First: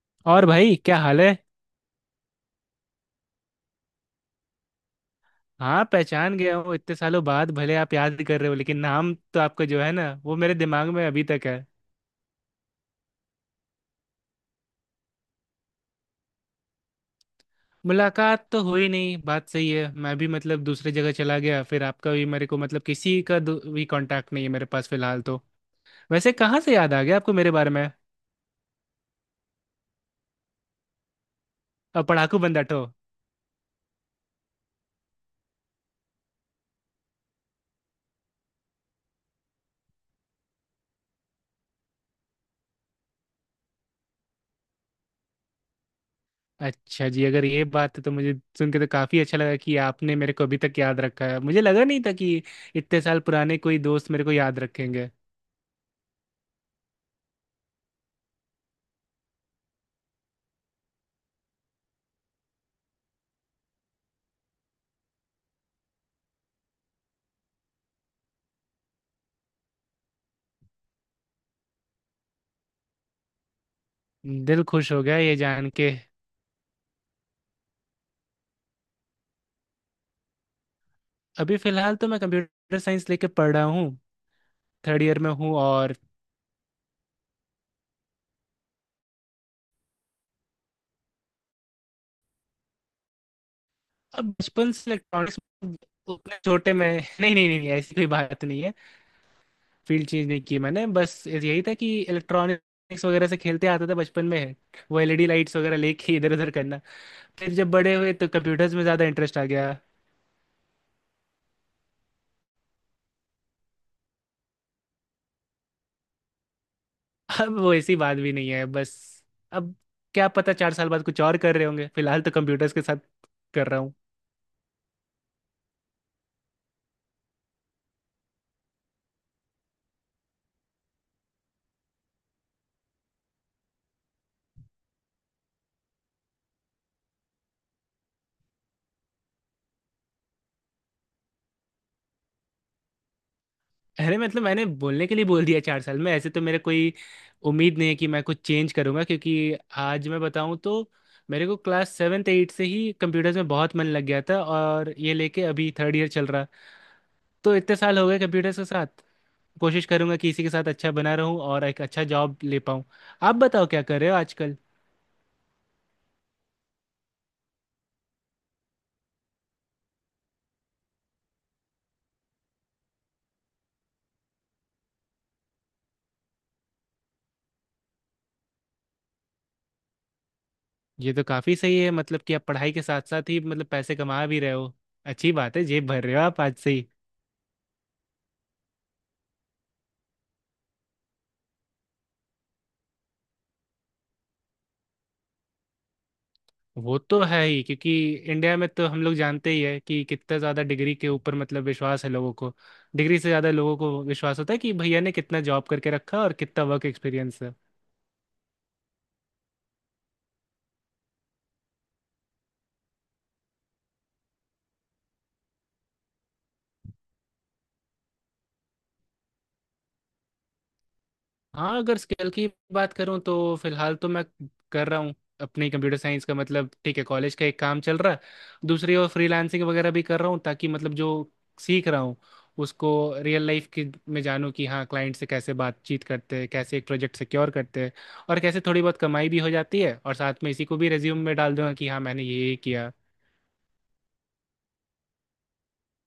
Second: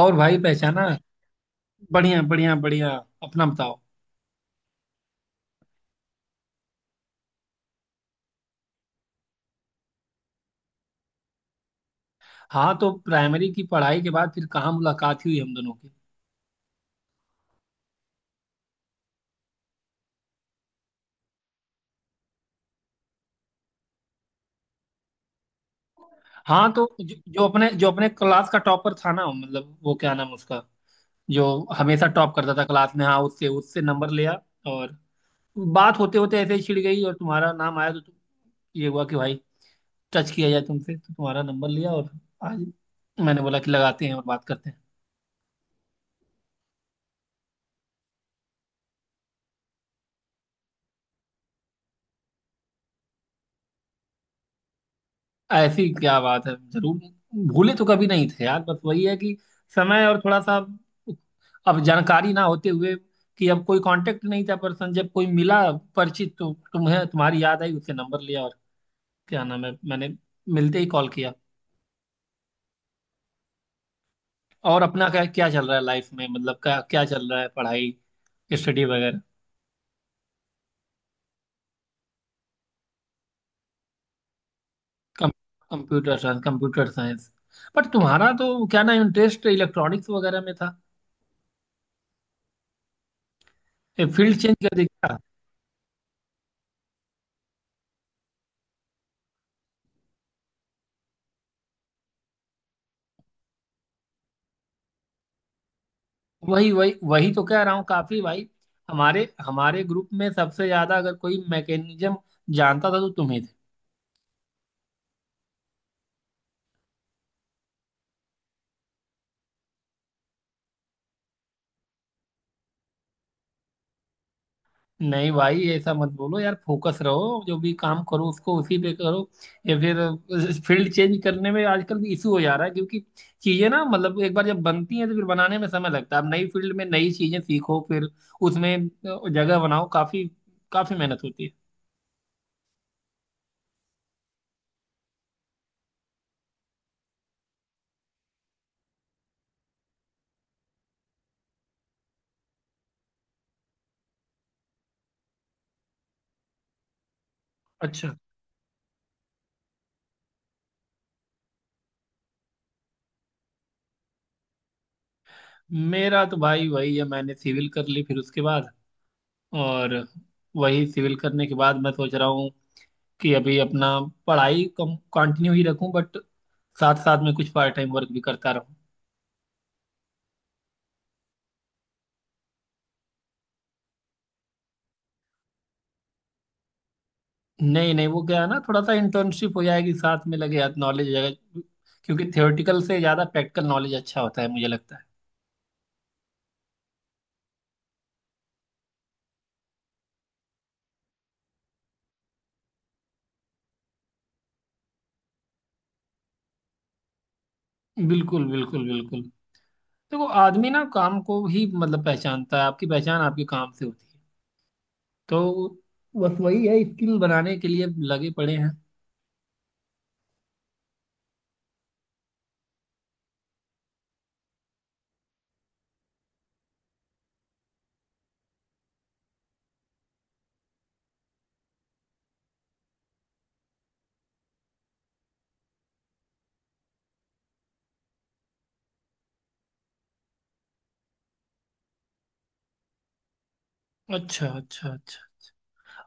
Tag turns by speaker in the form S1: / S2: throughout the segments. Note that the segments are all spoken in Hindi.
S1: और भाई
S2: और भाई
S1: पहचाना।
S2: क्या हाल है।
S1: बढ़िया बढ़िया बढ़िया। अपना बताओ।
S2: हाँ, पहचान गया हूँ। इतने सालों बाद भले आप याद कर रहे हो लेकिन नाम तो आपका जो है ना वो मेरे दिमाग में अभी तक है।
S1: हाँ, तो प्राइमरी की पढ़ाई के बाद फिर कहाँ मुलाकात हुई हम दोनों की।
S2: मुलाकात तो हुई नहीं, बात सही है। मैं भी मतलब दूसरी जगह चला गया, फिर आपका भी मेरे को मतलब किसी का भी कांटेक्ट नहीं है मेरे पास फिलहाल तो। वैसे कहाँ
S1: हाँ,
S2: से
S1: तो
S2: याद आ
S1: जो,
S2: गया आपको
S1: जो
S2: मेरे
S1: अपने
S2: बारे में?
S1: जो अपने क्लास का टॉपर था ना, मतलब वो क्या नाम उसका, जो
S2: अब
S1: हमेशा टॉप
S2: पढ़ाकू
S1: करता था
S2: बंदाठो।
S1: क्लास में। हाँ, उससे उससे नंबर लिया। और बात होते होते ऐसे ही छिड़ गई और तुम्हारा नाम आया, तो तुम, ये हुआ कि भाई टच किया जाए तुमसे, तो तुम्हारा नंबर लिया और आज मैंने बोला कि लगाते हैं और बात करते हैं।
S2: अच्छा जी, अगर ये बात है तो मुझे सुन के तो काफ़ी अच्छा लगा कि आपने मेरे को अभी तक याद रखा है। मुझे लगा नहीं था कि इतने साल पुराने कोई दोस्त मेरे को याद रखेंगे।
S1: ऐसी क्या बात है, जरूर। भूले तो कभी नहीं थे यार, बस वही है कि समय और थोड़ा सा, अब जानकारी ना होते हुए कि अब कोई कांटेक्ट नहीं था। पर्सन जब कोई मिला परिचित, तो तुम्हें तुम्हारी याद आई, उससे नंबर लिया और क्या नाम है, मैंने मिलते ही कॉल किया।
S2: दिल
S1: और
S2: खुश हो
S1: अपना
S2: गया
S1: क्या
S2: ये
S1: क्या चल
S2: जान
S1: रहा है
S2: के।
S1: लाइफ में, मतलब क्या क्या चल रहा है, पढ़ाई स्टडी वगैरह।
S2: अभी फिलहाल तो मैं कंप्यूटर साइंस लेके पढ़ रहा हूँ। थर्ड ईयर
S1: कम,
S2: में हूँ और
S1: computer science, computer science, but तुम्हारा तो क्या ना इंटरेस्ट इलेक्ट्रॉनिक्स वगैरह में था,
S2: अब
S1: फील्ड चेंज
S2: बचपन
S1: कर
S2: से
S1: दिया।
S2: इलेक्ट्रॉनिक्स उतने छोटे में नहीं नहीं नहीं नहीं, ऐसी कोई बात नहीं है। फील्ड चेंज नहीं की मैंने, बस यही था कि इलेक्ट्रॉनिक्स वगैरह से खेलते आता था बचपन में। वो एलईडी लाइट्स वगैरह लेके इधर उधर
S1: वही
S2: करना।
S1: वही वही तो
S2: फिर
S1: कह
S2: जब
S1: रहा हूँ
S2: बड़े हुए
S1: काफी
S2: तो
S1: भाई।
S2: कंप्यूटर्स में ज़्यादा
S1: हमारे
S2: इंटरेस्ट आ गया।
S1: हमारे ग्रुप में सबसे ज्यादा अगर कोई मैकेनिज्म जानता था तो तुम ही थे।
S2: अब वो ऐसी बात भी नहीं है बस। अब क्या पता 4 साल बाद कुछ और कर रहे होंगे, फिलहाल तो कंप्यूटर्स के साथ कर रहा।
S1: नहीं भाई, ऐसा मत बोलो यार, फोकस रहो, जो भी काम करो उसको उसी पे करो। या फिर फील्ड चेंज करने में आजकल भी इशू हो जा रहा है, क्योंकि चीजें ना, मतलब एक बार जब बनती हैं तो फिर बनाने में समय लगता है। अब नई फील्ड में नई चीजें सीखो फिर उसमें जगह बनाओ, काफी काफी मेहनत होती है।
S2: अरे मतलब मैंने बोलने के लिए बोल दिया, 4 साल में ऐसे तो मेरे कोई उम्मीद नहीं है कि मैं कुछ चेंज करूंगा क्योंकि आज मैं बताऊं तो मेरे को क्लास सेवेंथ एट से ही कंप्यूटर्स में बहुत मन लग गया था और ये लेके अभी थर्ड ईयर चल रहा। तो इतने साल हो
S1: अच्छा।
S2: गए कंप्यूटर्स के साथ। कोशिश करूंगा कि इसी के साथ अच्छा बना रहूं और एक अच्छा जॉब ले पाऊं। आप बताओ क्या कर रहे हो आजकल?
S1: मेरा तो भाई वही है, मैंने सिविल कर ली, फिर उसके बाद, और वही सिविल करने के बाद मैं सोच रहा हूँ कि अभी अपना पढ़ाई कम कंटिन्यू ही रखूं, बट साथ साथ में कुछ पार्ट टाइम वर्क भी करता रहूँ।
S2: ये तो काफ़ी सही है, मतलब कि आप पढ़ाई के साथ साथ ही मतलब पैसे कमा भी रहे हो। अच्छी बात है, जेब भर रहे हो आप आज से।
S1: नहीं नहीं, वो क्या है ना, थोड़ा सा इंटर्नशिप हो जाएगी साथ में, लगे हाथ नॉलेज जाएगा, क्योंकि थियोरेटिकल से ज़्यादा प्रैक्टिकल नॉलेज अच्छा होता है मुझे लगता
S2: वो तो है ही क्योंकि इंडिया में तो हम लोग जानते ही है कि कितना ज़्यादा डिग्री के ऊपर मतलब विश्वास है लोगों को। डिग्री से ज़्यादा लोगों को विश्वास होता है कि भैया ने कितना जॉब करके रखा और कितना वर्क एक्सपीरियंस है।
S1: है। बिल्कुल बिल्कुल बिल्कुल। देखो आदमी ना काम को ही मतलब पहचानता है, आपकी पहचान आपके काम से होती है। तो बस वही है, स्किल बनाने के लिए लगे पड़े हैं।
S2: हाँ, अगर स्किल की बात करूँ तो फिलहाल तो मैं कर रहा हूँ अपनी कंप्यूटर साइंस का, मतलब ठीक है, कॉलेज का एक काम चल रहा है। दूसरी ओर फ्रीलांसिंग वगैरह भी कर रहा हूँ ताकि मतलब जो सीख रहा हूँ उसको रियल लाइफ की में जानूँ कि हाँ क्लाइंट से कैसे बातचीत करते हैं, कैसे एक प्रोजेक्ट सिक्योर करते हैं और कैसे थोड़ी बहुत कमाई भी हो जाती है, और साथ में इसी को भी रेज्यूम में डाल दूंगा कि हाँ मैंने ये किया।
S1: अच्छा अच्छा अच्छा।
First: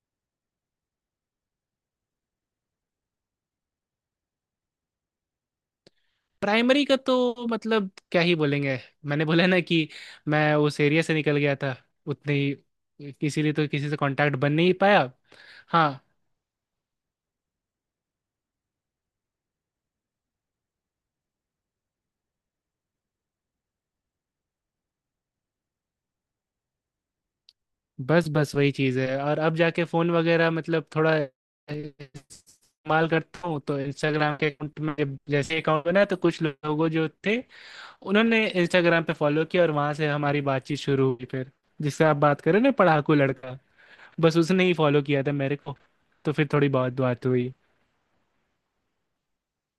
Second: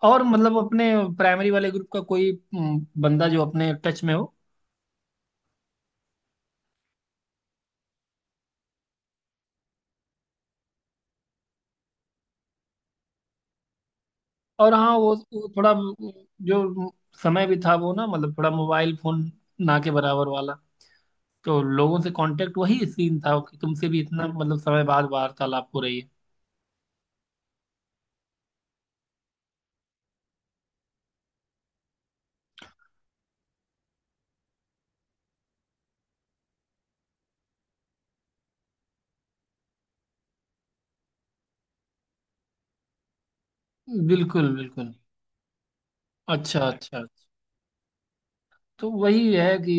S1: और मतलब अपने प्राइमरी वाले ग्रुप का कोई बंदा जो अपने टच में हो।
S2: प्राइमरी का तो मतलब क्या ही बोलेंगे। मैंने बोला ना कि मैं उस एरिया से निकल गया था। उतने ही, इसीलिए तो किसी से कांटेक्ट बन
S1: और
S2: नहीं
S1: हाँ
S2: पाया।
S1: वो थोड़ा
S2: हाँ।
S1: जो समय भी था वो ना, मतलब थोड़ा मोबाइल फोन ना के बराबर वाला, तो लोगों से कांटेक्ट, वही सीन था कि तुमसे भी इतना मतलब समय बाद वार्तालाप हो रही
S2: बस बस वही चीज़ है। और अब जाके फ़ोन वगैरह मतलब थोड़ा इस्तेमाल करता हूँ तो इंस्टाग्राम के अकाउंट में, जैसे अकाउंट बना तो कुछ लोगों जो थे उन्होंने इंस्टाग्राम पे फॉलो किया और वहां से हमारी बातचीत शुरू हुई फिर। जिससे आप बात करें ना, पढ़ाकू लड़का,
S1: है।
S2: बस
S1: बिल्कुल
S2: उसने ही
S1: बिल्कुल।
S2: फॉलो किया था मेरे को। तो फिर
S1: अच्छा
S2: थोड़ी बहुत
S1: अच्छा
S2: बात
S1: अच्छा।
S2: हुई।
S1: तो वही है कि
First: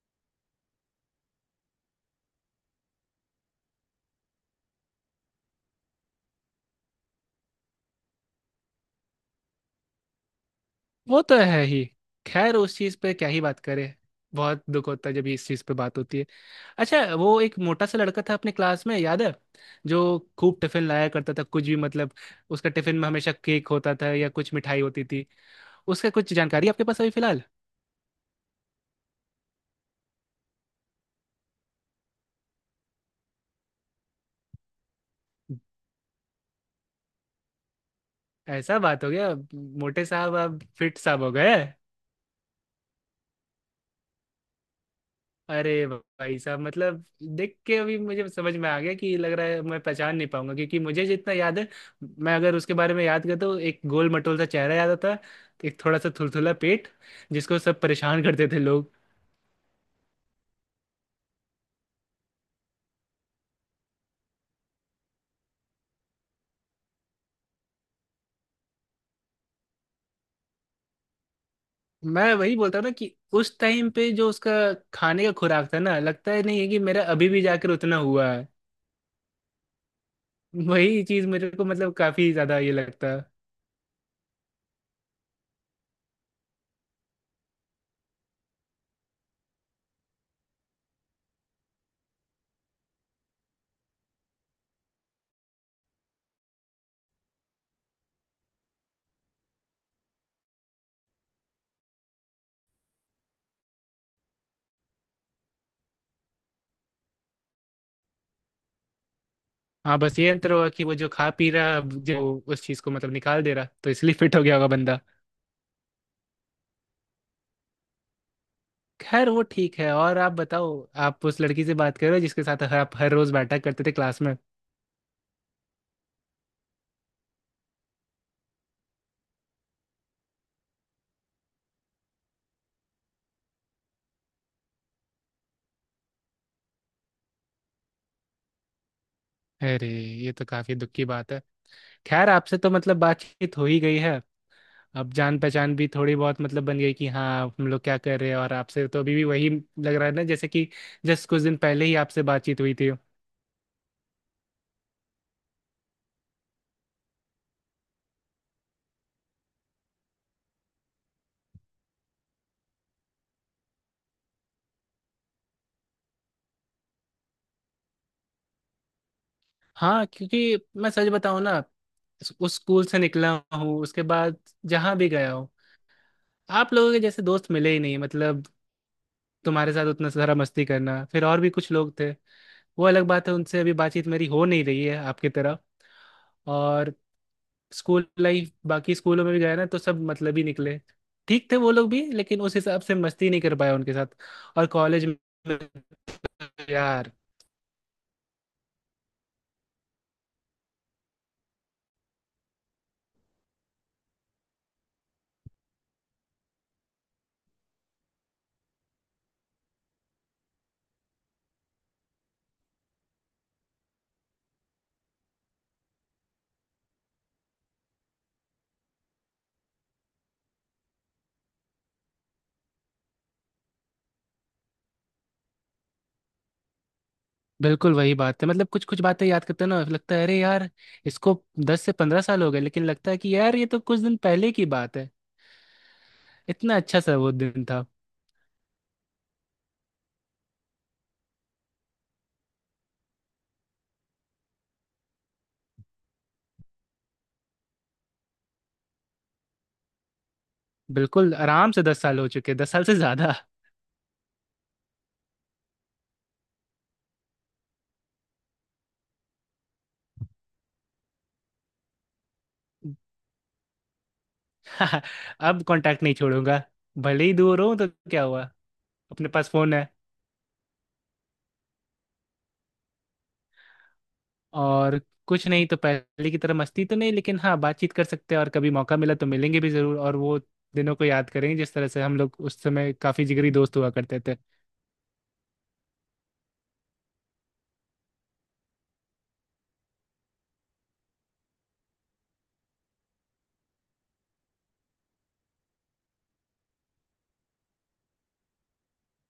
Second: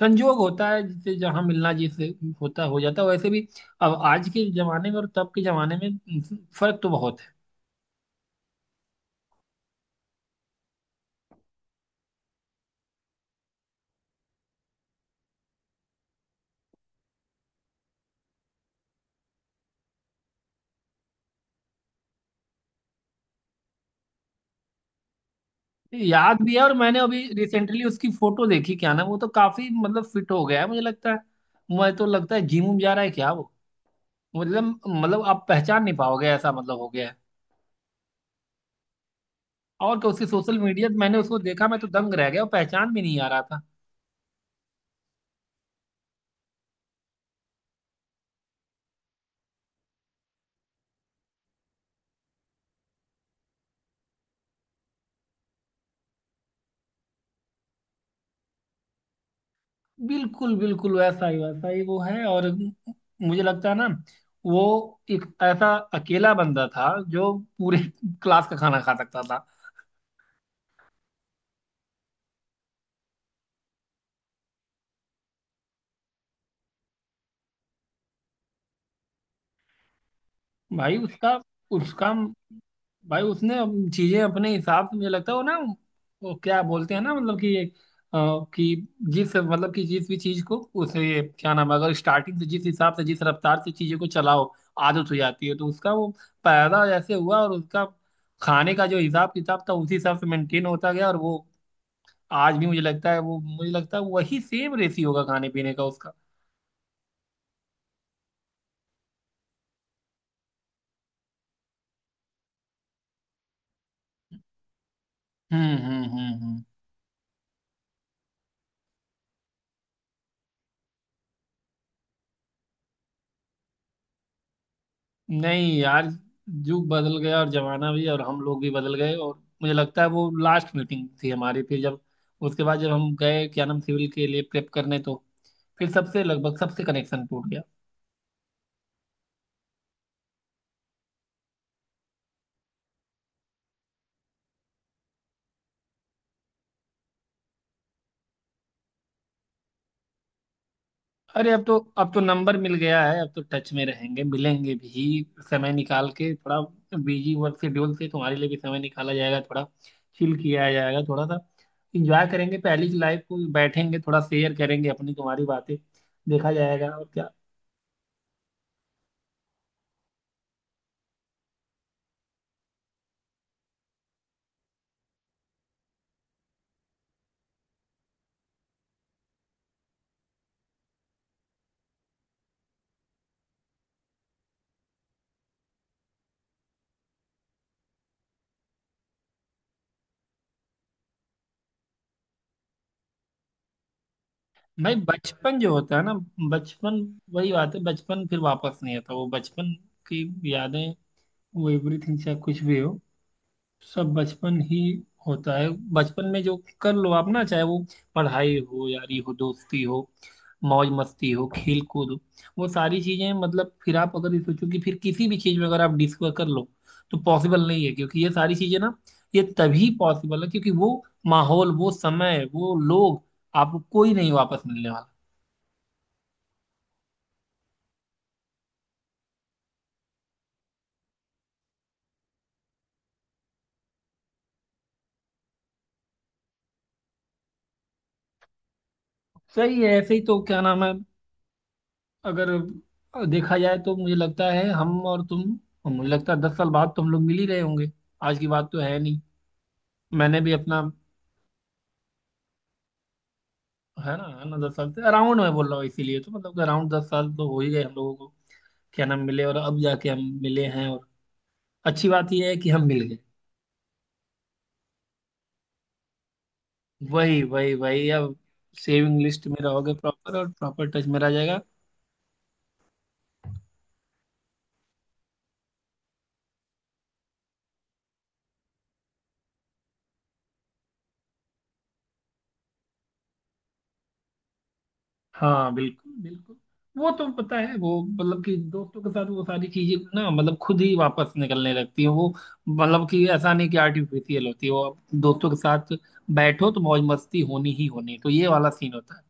S1: संजोग होता है जिससे जहाँ मिलना, जिससे होता हो जाता है। वैसे भी अब आज के जमाने में और तब के जमाने में फर्क तो बहुत है।
S2: वो तो है ही। खैर, उस चीज पे क्या ही बात करें। बहुत दुख होता है जब इस चीज पे बात होती है। अच्छा, वो एक मोटा सा लड़का था अपने क्लास में, याद है? जो खूब टिफिन लाया करता था, कुछ भी मतलब उसका टिफिन में हमेशा केक होता था या कुछ मिठाई होती थी। उसका कुछ
S1: याद भी है,
S2: जानकारी
S1: और
S2: आपके
S1: मैंने
S2: पास अभी
S1: अभी
S2: फिलहाल?
S1: रिसेंटली उसकी फोटो देखी क्या ना, वो तो काफी मतलब फिट हो गया है मुझे लगता है। मुझे तो लगता है जिम जा रहा है क्या वो, मतलब आप पहचान नहीं पाओगे, ऐसा मतलब हो गया है।
S2: ऐसा बात हो गया,
S1: और
S2: मोटे
S1: क्या, उसकी
S2: साहब
S1: सोशल
S2: आप
S1: मीडिया
S2: फिट
S1: मैंने
S2: साहब हो
S1: उसको
S2: गए।
S1: देखा, मैं तो दंग रह गया और पहचान भी नहीं आ रहा था।
S2: अरे भाई साहब, मतलब देख के अभी मुझे समझ में आ गया कि लग रहा है मैं पहचान नहीं पाऊंगा क्योंकि मुझे जितना याद है, मैं अगर उसके बारे में याद करता हूँ, एक गोल मटोल सा चेहरा याद आता है, एक थोड़ा सा थुलथुला पेट, जिसको सब परेशान करते थे लोग।
S1: बिल्कुल बिल्कुल, वैसा ही वो है। और मुझे लगता है ना, वो एक ऐसा अकेला बंदा था जो पूरे क्लास का खाना खा सकता।
S2: मैं वही बोलता हूँ ना कि उस टाइम पे जो उसका खाने का खुराक था ना, लगता है नहीं है कि मेरा अभी भी जाकर उतना हुआ है।
S1: भाई
S2: वही चीज
S1: उसका,
S2: मेरे को मतलब
S1: उसका,
S2: काफी ज्यादा ये लगता
S1: भाई
S2: है।
S1: उसने अब चीजें अपने हिसाब से, मुझे लगता है वो ना, वो क्या बोलते हैं ना, मतलब कि अ, कि जिस, मतलब कि जिस भी चीज को, उसे क्या नाम है, अगर स्टार्टिंग से जिस हिसाब से जिस रफ्तार से चीजों को चलाओ, आदत हो जाती है, तो उसका वो पैदा जैसे हुआ और उसका खाने का जो हिसाब किताब था उसी हिसाब से मेंटेन होता गया। और वो आज भी मुझे लगता है, वो मुझे लगता है वही सेम रेसी होगा खाने पीने का उसका।
S2: हाँ, बस ये अंतर हुआ कि वो जो खा पी रहा जो उस चीज को मतलब निकाल दे रहा, तो इसलिए फिट हो गया होगा बंदा।
S1: हम्म।
S2: खैर वो ठीक है और आप बताओ। आप उस लड़की से बात करो जिसके साथ आप हर रोज बैठा करते थे क्लास में?
S1: नहीं यार, युग बदल गया और जमाना भी, और हम लोग भी बदल गए। और मुझे लगता है वो लास्ट मीटिंग थी हमारी, फिर जब उसके बाद जब हम गए क्या नाम, सिविल के लिए प्रेप करने, तो फिर सबसे लगभग सबसे कनेक्शन टूट गया।
S2: अरे, ये तो काफी दुख की बात है। खैर, आपसे तो मतलब बातचीत हो ही गई है। अब जान पहचान भी थोड़ी बहुत मतलब बन गई कि हाँ हम लोग क्या कर रहे हैं, और आपसे तो अभी भी वही लग रहा है ना जैसे कि जस्ट कुछ
S1: अरे,
S2: दिन
S1: अब तो,
S2: पहले ही
S1: अब तो
S2: आपसे
S1: नंबर
S2: बातचीत हुई
S1: मिल
S2: थी।
S1: गया है, अब तो टच में रहेंगे, मिलेंगे भी समय निकाल के थोड़ा, बिजी वर्क शेड्यूल से तुम्हारे लिए भी समय निकाला जाएगा, थोड़ा चिल किया जाएगा थोड़ा सा, इंजॉय करेंगे पहली लाइफ को, बैठेंगे थोड़ा, शेयर करेंगे अपनी तुम्हारी बातें, देखा जाएगा और क्या।
S2: हाँ क्योंकि मैं सच बताऊं ना, उस स्कूल से निकला हूँ उसके बाद जहाँ भी गया हूँ, आप लोगों के जैसे दोस्त मिले ही नहीं। मतलब तुम्हारे साथ उतना सारा मस्ती करना, फिर और भी कुछ लोग थे, वो अलग बात है, उनसे अभी बातचीत मेरी हो नहीं रही है आपकी तरह। और स्कूल लाइफ, बाकी स्कूलों में भी गया ना तो सब मतलब ही निकले। ठीक थे वो लोग भी लेकिन उस हिसाब से मस्ती नहीं कर पाया उनके साथ। और
S1: भाई
S2: कॉलेज में
S1: बचपन जो होता है ना,
S2: तो
S1: बचपन,
S2: यार,
S1: वही बात है, बचपन फिर वापस नहीं आता, वो बचपन की यादें, वो एवरीथिंग चाहे कुछ भी हो, सब बचपन ही होता है। बचपन में जो कर लो आप, ना चाहे वो पढ़ाई हो, यारी हो, दोस्ती हो, मौज मस्ती हो, खेल कूद हो, वो सारी चीजें, मतलब फिर आप अगर ये सोचो कि फिर किसी भी चीज में अगर आप डिस्कवर कर लो तो पॉसिबल नहीं है, क्योंकि ये सारी चीजें ना, ये तभी पॉसिबल है क्योंकि वो माहौल, वो समय, वो लोग आपको कोई नहीं वापस मिलने वाला।
S2: बिल्कुल वही बात है, मतलब कुछ कुछ बातें याद करते हैं ना, लगता है अरे यार इसको 10 से 15 साल हो गए लेकिन लगता है कि यार ये तो कुछ दिन पहले की बात है। इतना अच्छा सा वो दिन था।
S1: सही है, ऐसे ही तो क्या नाम है, अगर देखा जाए तो मुझे लगता है हम और तुम, मुझे लगता है 10 साल बाद तो हम लोग मिल ही रहे होंगे, आज की बात तो है नहीं। मैंने भी अपना,
S2: बिल्कुल आराम से 10 साल हो चुके, 10 साल से ज्यादा।
S1: है ना, है ना, 10 साल से अराउंड मैं बोल रहा हूँ, इसीलिए तो मतलब अराउंड 10 साल तो हो ही गए हम लोगों को क्या नाम मिले, और अब जाके हम मिले हैं, और अच्छी बात यह है कि हम मिल गए।
S2: अब कांटेक्ट नहीं छोड़ूंगा, भले ही
S1: वही
S2: दूर
S1: वही
S2: हूं तो
S1: वही,
S2: क्या
S1: अब
S2: हुआ।
S1: सेविंग
S2: अपने
S1: लिस्ट
S2: पास
S1: में
S2: फोन है
S1: रहोगे प्रॉपर, और प्रॉपर टच में रह जाएगा।
S2: और कुछ नहीं तो पहले की तरह मस्ती तो नहीं, लेकिन हाँ बातचीत कर सकते हैं और कभी मौका मिला तो मिलेंगे भी जरूर, और वो दिनों को याद करेंगे जिस तरह से हम लोग उस समय काफी जिगरी दोस्त हुआ करते थे।
S1: हाँ बिल्कुल बिल्कुल, वो तो पता है, वो मतलब कि दोस्तों के साथ वो सारी चीजें ना, मतलब खुद ही वापस निकलने लगती है वो, मतलब कि ऐसा नहीं कि आर्टिफिशियल होती है वो, आप दोस्तों के साथ बैठो तो मौज मस्ती होनी ही होनी है। तो ये वाला सीन होता है।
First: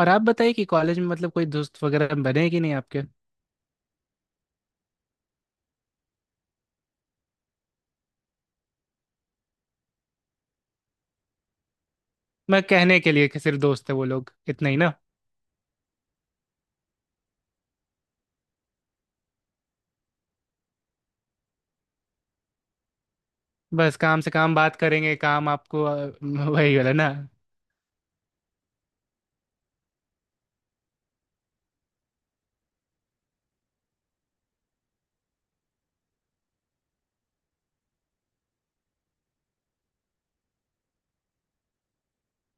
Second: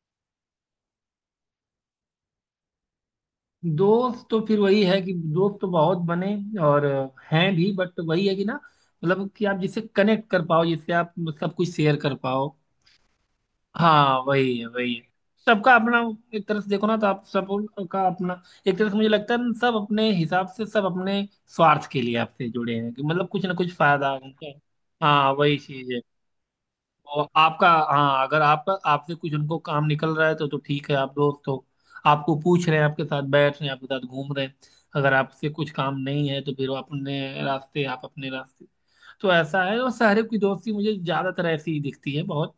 S2: और आप बताइए कि कॉलेज में मतलब कोई दोस्त वगैरह बने हैं कि नहीं आपके?
S1: दोस्त तो फिर वही है कि दोस्त तो बहुत बने, और हैं भी, बट वही है कि ना, मतलब कि आप जिससे कनेक्ट कर पाओ, जिससे आप सब कुछ शेयर कर पाओ।
S2: मैं कहने के लिए कि सिर्फ दोस्त है वो
S1: हाँ
S2: लोग,
S1: वही है
S2: इतना ही ना।
S1: वही है। सबका अपना, एक तरह से देखो ना तो आप सब का अपना, एक तरह से मुझे लगता है ना, सब अपने हिसाब से, सब अपने स्वार्थ के लिए आपसे जुड़े हैं कि मतलब कुछ ना कुछ
S2: बस
S1: फायदा
S2: काम से
S1: उनका।
S2: काम बात करेंगे,
S1: हाँ
S2: काम
S1: वही
S2: आपको
S1: चीज है,
S2: वही वाला ना।
S1: और आपका, हाँ अगर आपका, आपसे कुछ उनको काम निकल रहा है तो ठीक है आप दोस्त हो, आपको पूछ रहे हैं, आपके साथ बैठ रहे हैं, आपके साथ घूम रहे हैं। अगर आपसे कुछ काम नहीं है तो फिर वो अपने रास्ते, आप अपने रास्ते। तो ऐसा है, और शहर की दोस्ती मुझे ज्यादातर ऐसी ही दिखती है बहुत।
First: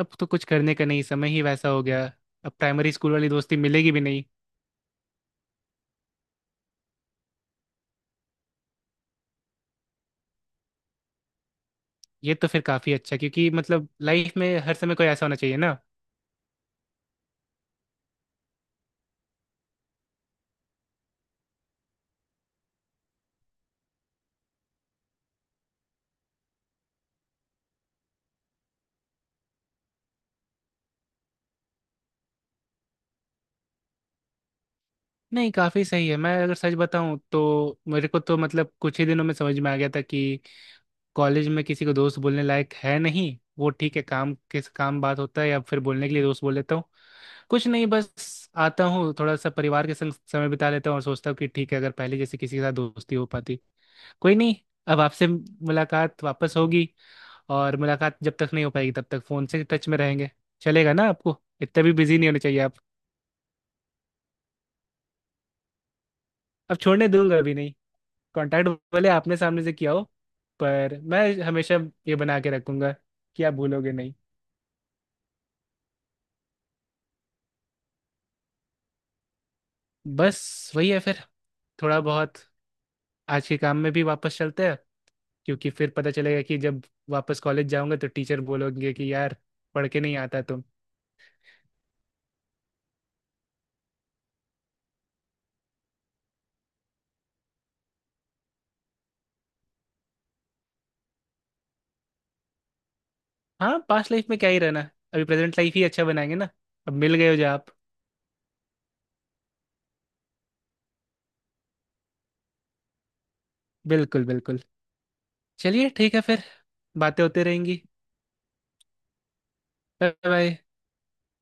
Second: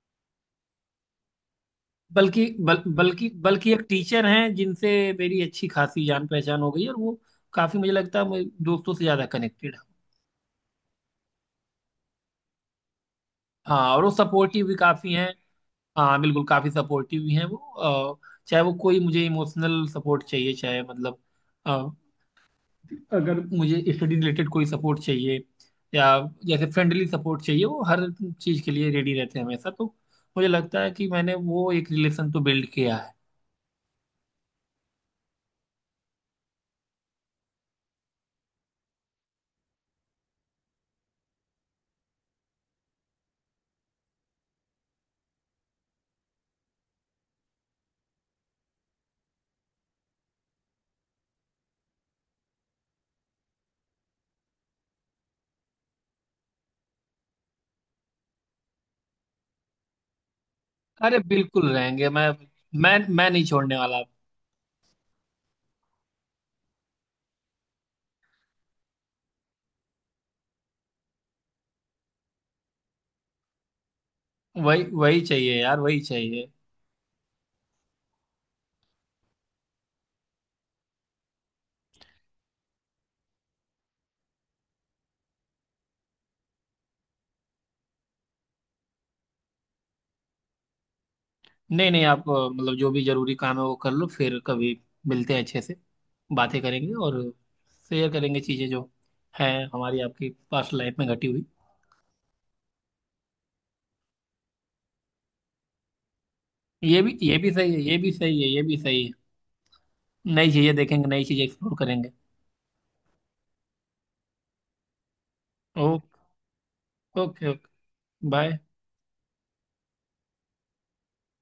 S2: अब तो कुछ करने का नहीं, समय ही वैसा हो गया। अब प्राइमरी स्कूल
S1: बल्कि
S2: वाली दोस्ती
S1: बल्कि एक
S2: मिलेगी भी नहीं।
S1: टीचर हैं जिनसे मेरी अच्छी खासी जान पहचान हो गई है, और वो काफी, मुझे लगता है मैं दोस्तों से ज्यादा कनेक्टेड है।
S2: ये तो फिर काफ़ी अच्छा, क्योंकि
S1: हाँ,
S2: मतलब
S1: और वो
S2: लाइफ में
S1: सपोर्टिव भी
S2: हर समय कोई
S1: काफी
S2: ऐसा
S1: हैं।
S2: होना चाहिए ना।
S1: हाँ बिल्कुल, काफी सपोर्टिव भी हैं वो। अ, चाहे वो कोई मुझे इमोशनल सपोर्ट चाहिए, चाहे मतलब अ, अगर मुझे स्टडी रिलेटेड कोई सपोर्ट चाहिए, या जैसे फ्रेंडली सपोर्ट चाहिए, वो हर चीज के लिए रेडी रहते हैं हमेशा। तो मुझे लगता है कि मैंने वो एक रिलेशन तो बिल्ड किया है।
S2: नहीं, काफ़ी सही है। मैं अगर सच बताऊं तो मेरे को तो मतलब कुछ ही दिनों में समझ में आ गया था कि कॉलेज में किसी को दोस्त बोलने लायक है नहीं। वो ठीक है, काम किस काम बात होता है या फिर बोलने के लिए दोस्त बोल लेता हूँ। कुछ नहीं, बस आता हूँ थोड़ा सा परिवार के संग समय बिता लेता हूँ और सोचता हूँ कि ठीक है, अगर पहले जैसे किसी के साथ दोस्ती हो पाती। कोई नहीं, अब आपसे मुलाकात वापस होगी। और मुलाकात जब तक नहीं हो पाएगी तब तक फोन से टच में रहेंगे। चलेगा ना
S1: अरे
S2: आपको?
S1: बिल्कुल
S2: इतना भी
S1: रहेंगे,
S2: बिजी
S1: मैं
S2: नहीं होने चाहिए आप।
S1: मैं मैं नहीं छोड़ने वाला आपको।
S2: अब छोड़ने दूंगा अभी नहीं। कांटेक्ट, भले आपने सामने से किया हो, पर मैं हमेशा ये बना के रखूंगा कि आप भूलोगे नहीं।
S1: वही वही चाहिए यार, वही चाहिए।
S2: बस वही है फिर। थोड़ा बहुत आज के काम में भी वापस चलते हैं, क्योंकि फिर पता चलेगा कि जब वापस कॉलेज जाऊंगा तो टीचर बोलोगे कि यार पढ़ के नहीं आता तुम।
S1: नहीं नहीं, आप मतलब जो भी जरूरी काम है वो कर लो, फिर कभी मिलते हैं अच्छे से, बातें करेंगे, और शेयर करेंगे चीजें जो हैं हमारी आपकी पास्ट लाइफ में घटी हुई।
S2: हाँ, पास्ट लाइफ में क्या ही रहना। अभी प्रेजेंट लाइफ ही अच्छा बनाएंगे ना। अब मिल गए
S1: ये
S2: हो जो
S1: भी
S2: आप।
S1: सही है, ये भी सही है, ये भी सही है। नई चीजें देखेंगे, नई चीजें एक्सप्लोर करेंगे।
S2: बिल्कुल बिल्कुल। चलिए
S1: ओके
S2: ठीक है फिर। बातें होती
S1: ओके ओके।
S2: रहेंगी।
S1: बाय।
S2: Bye bye.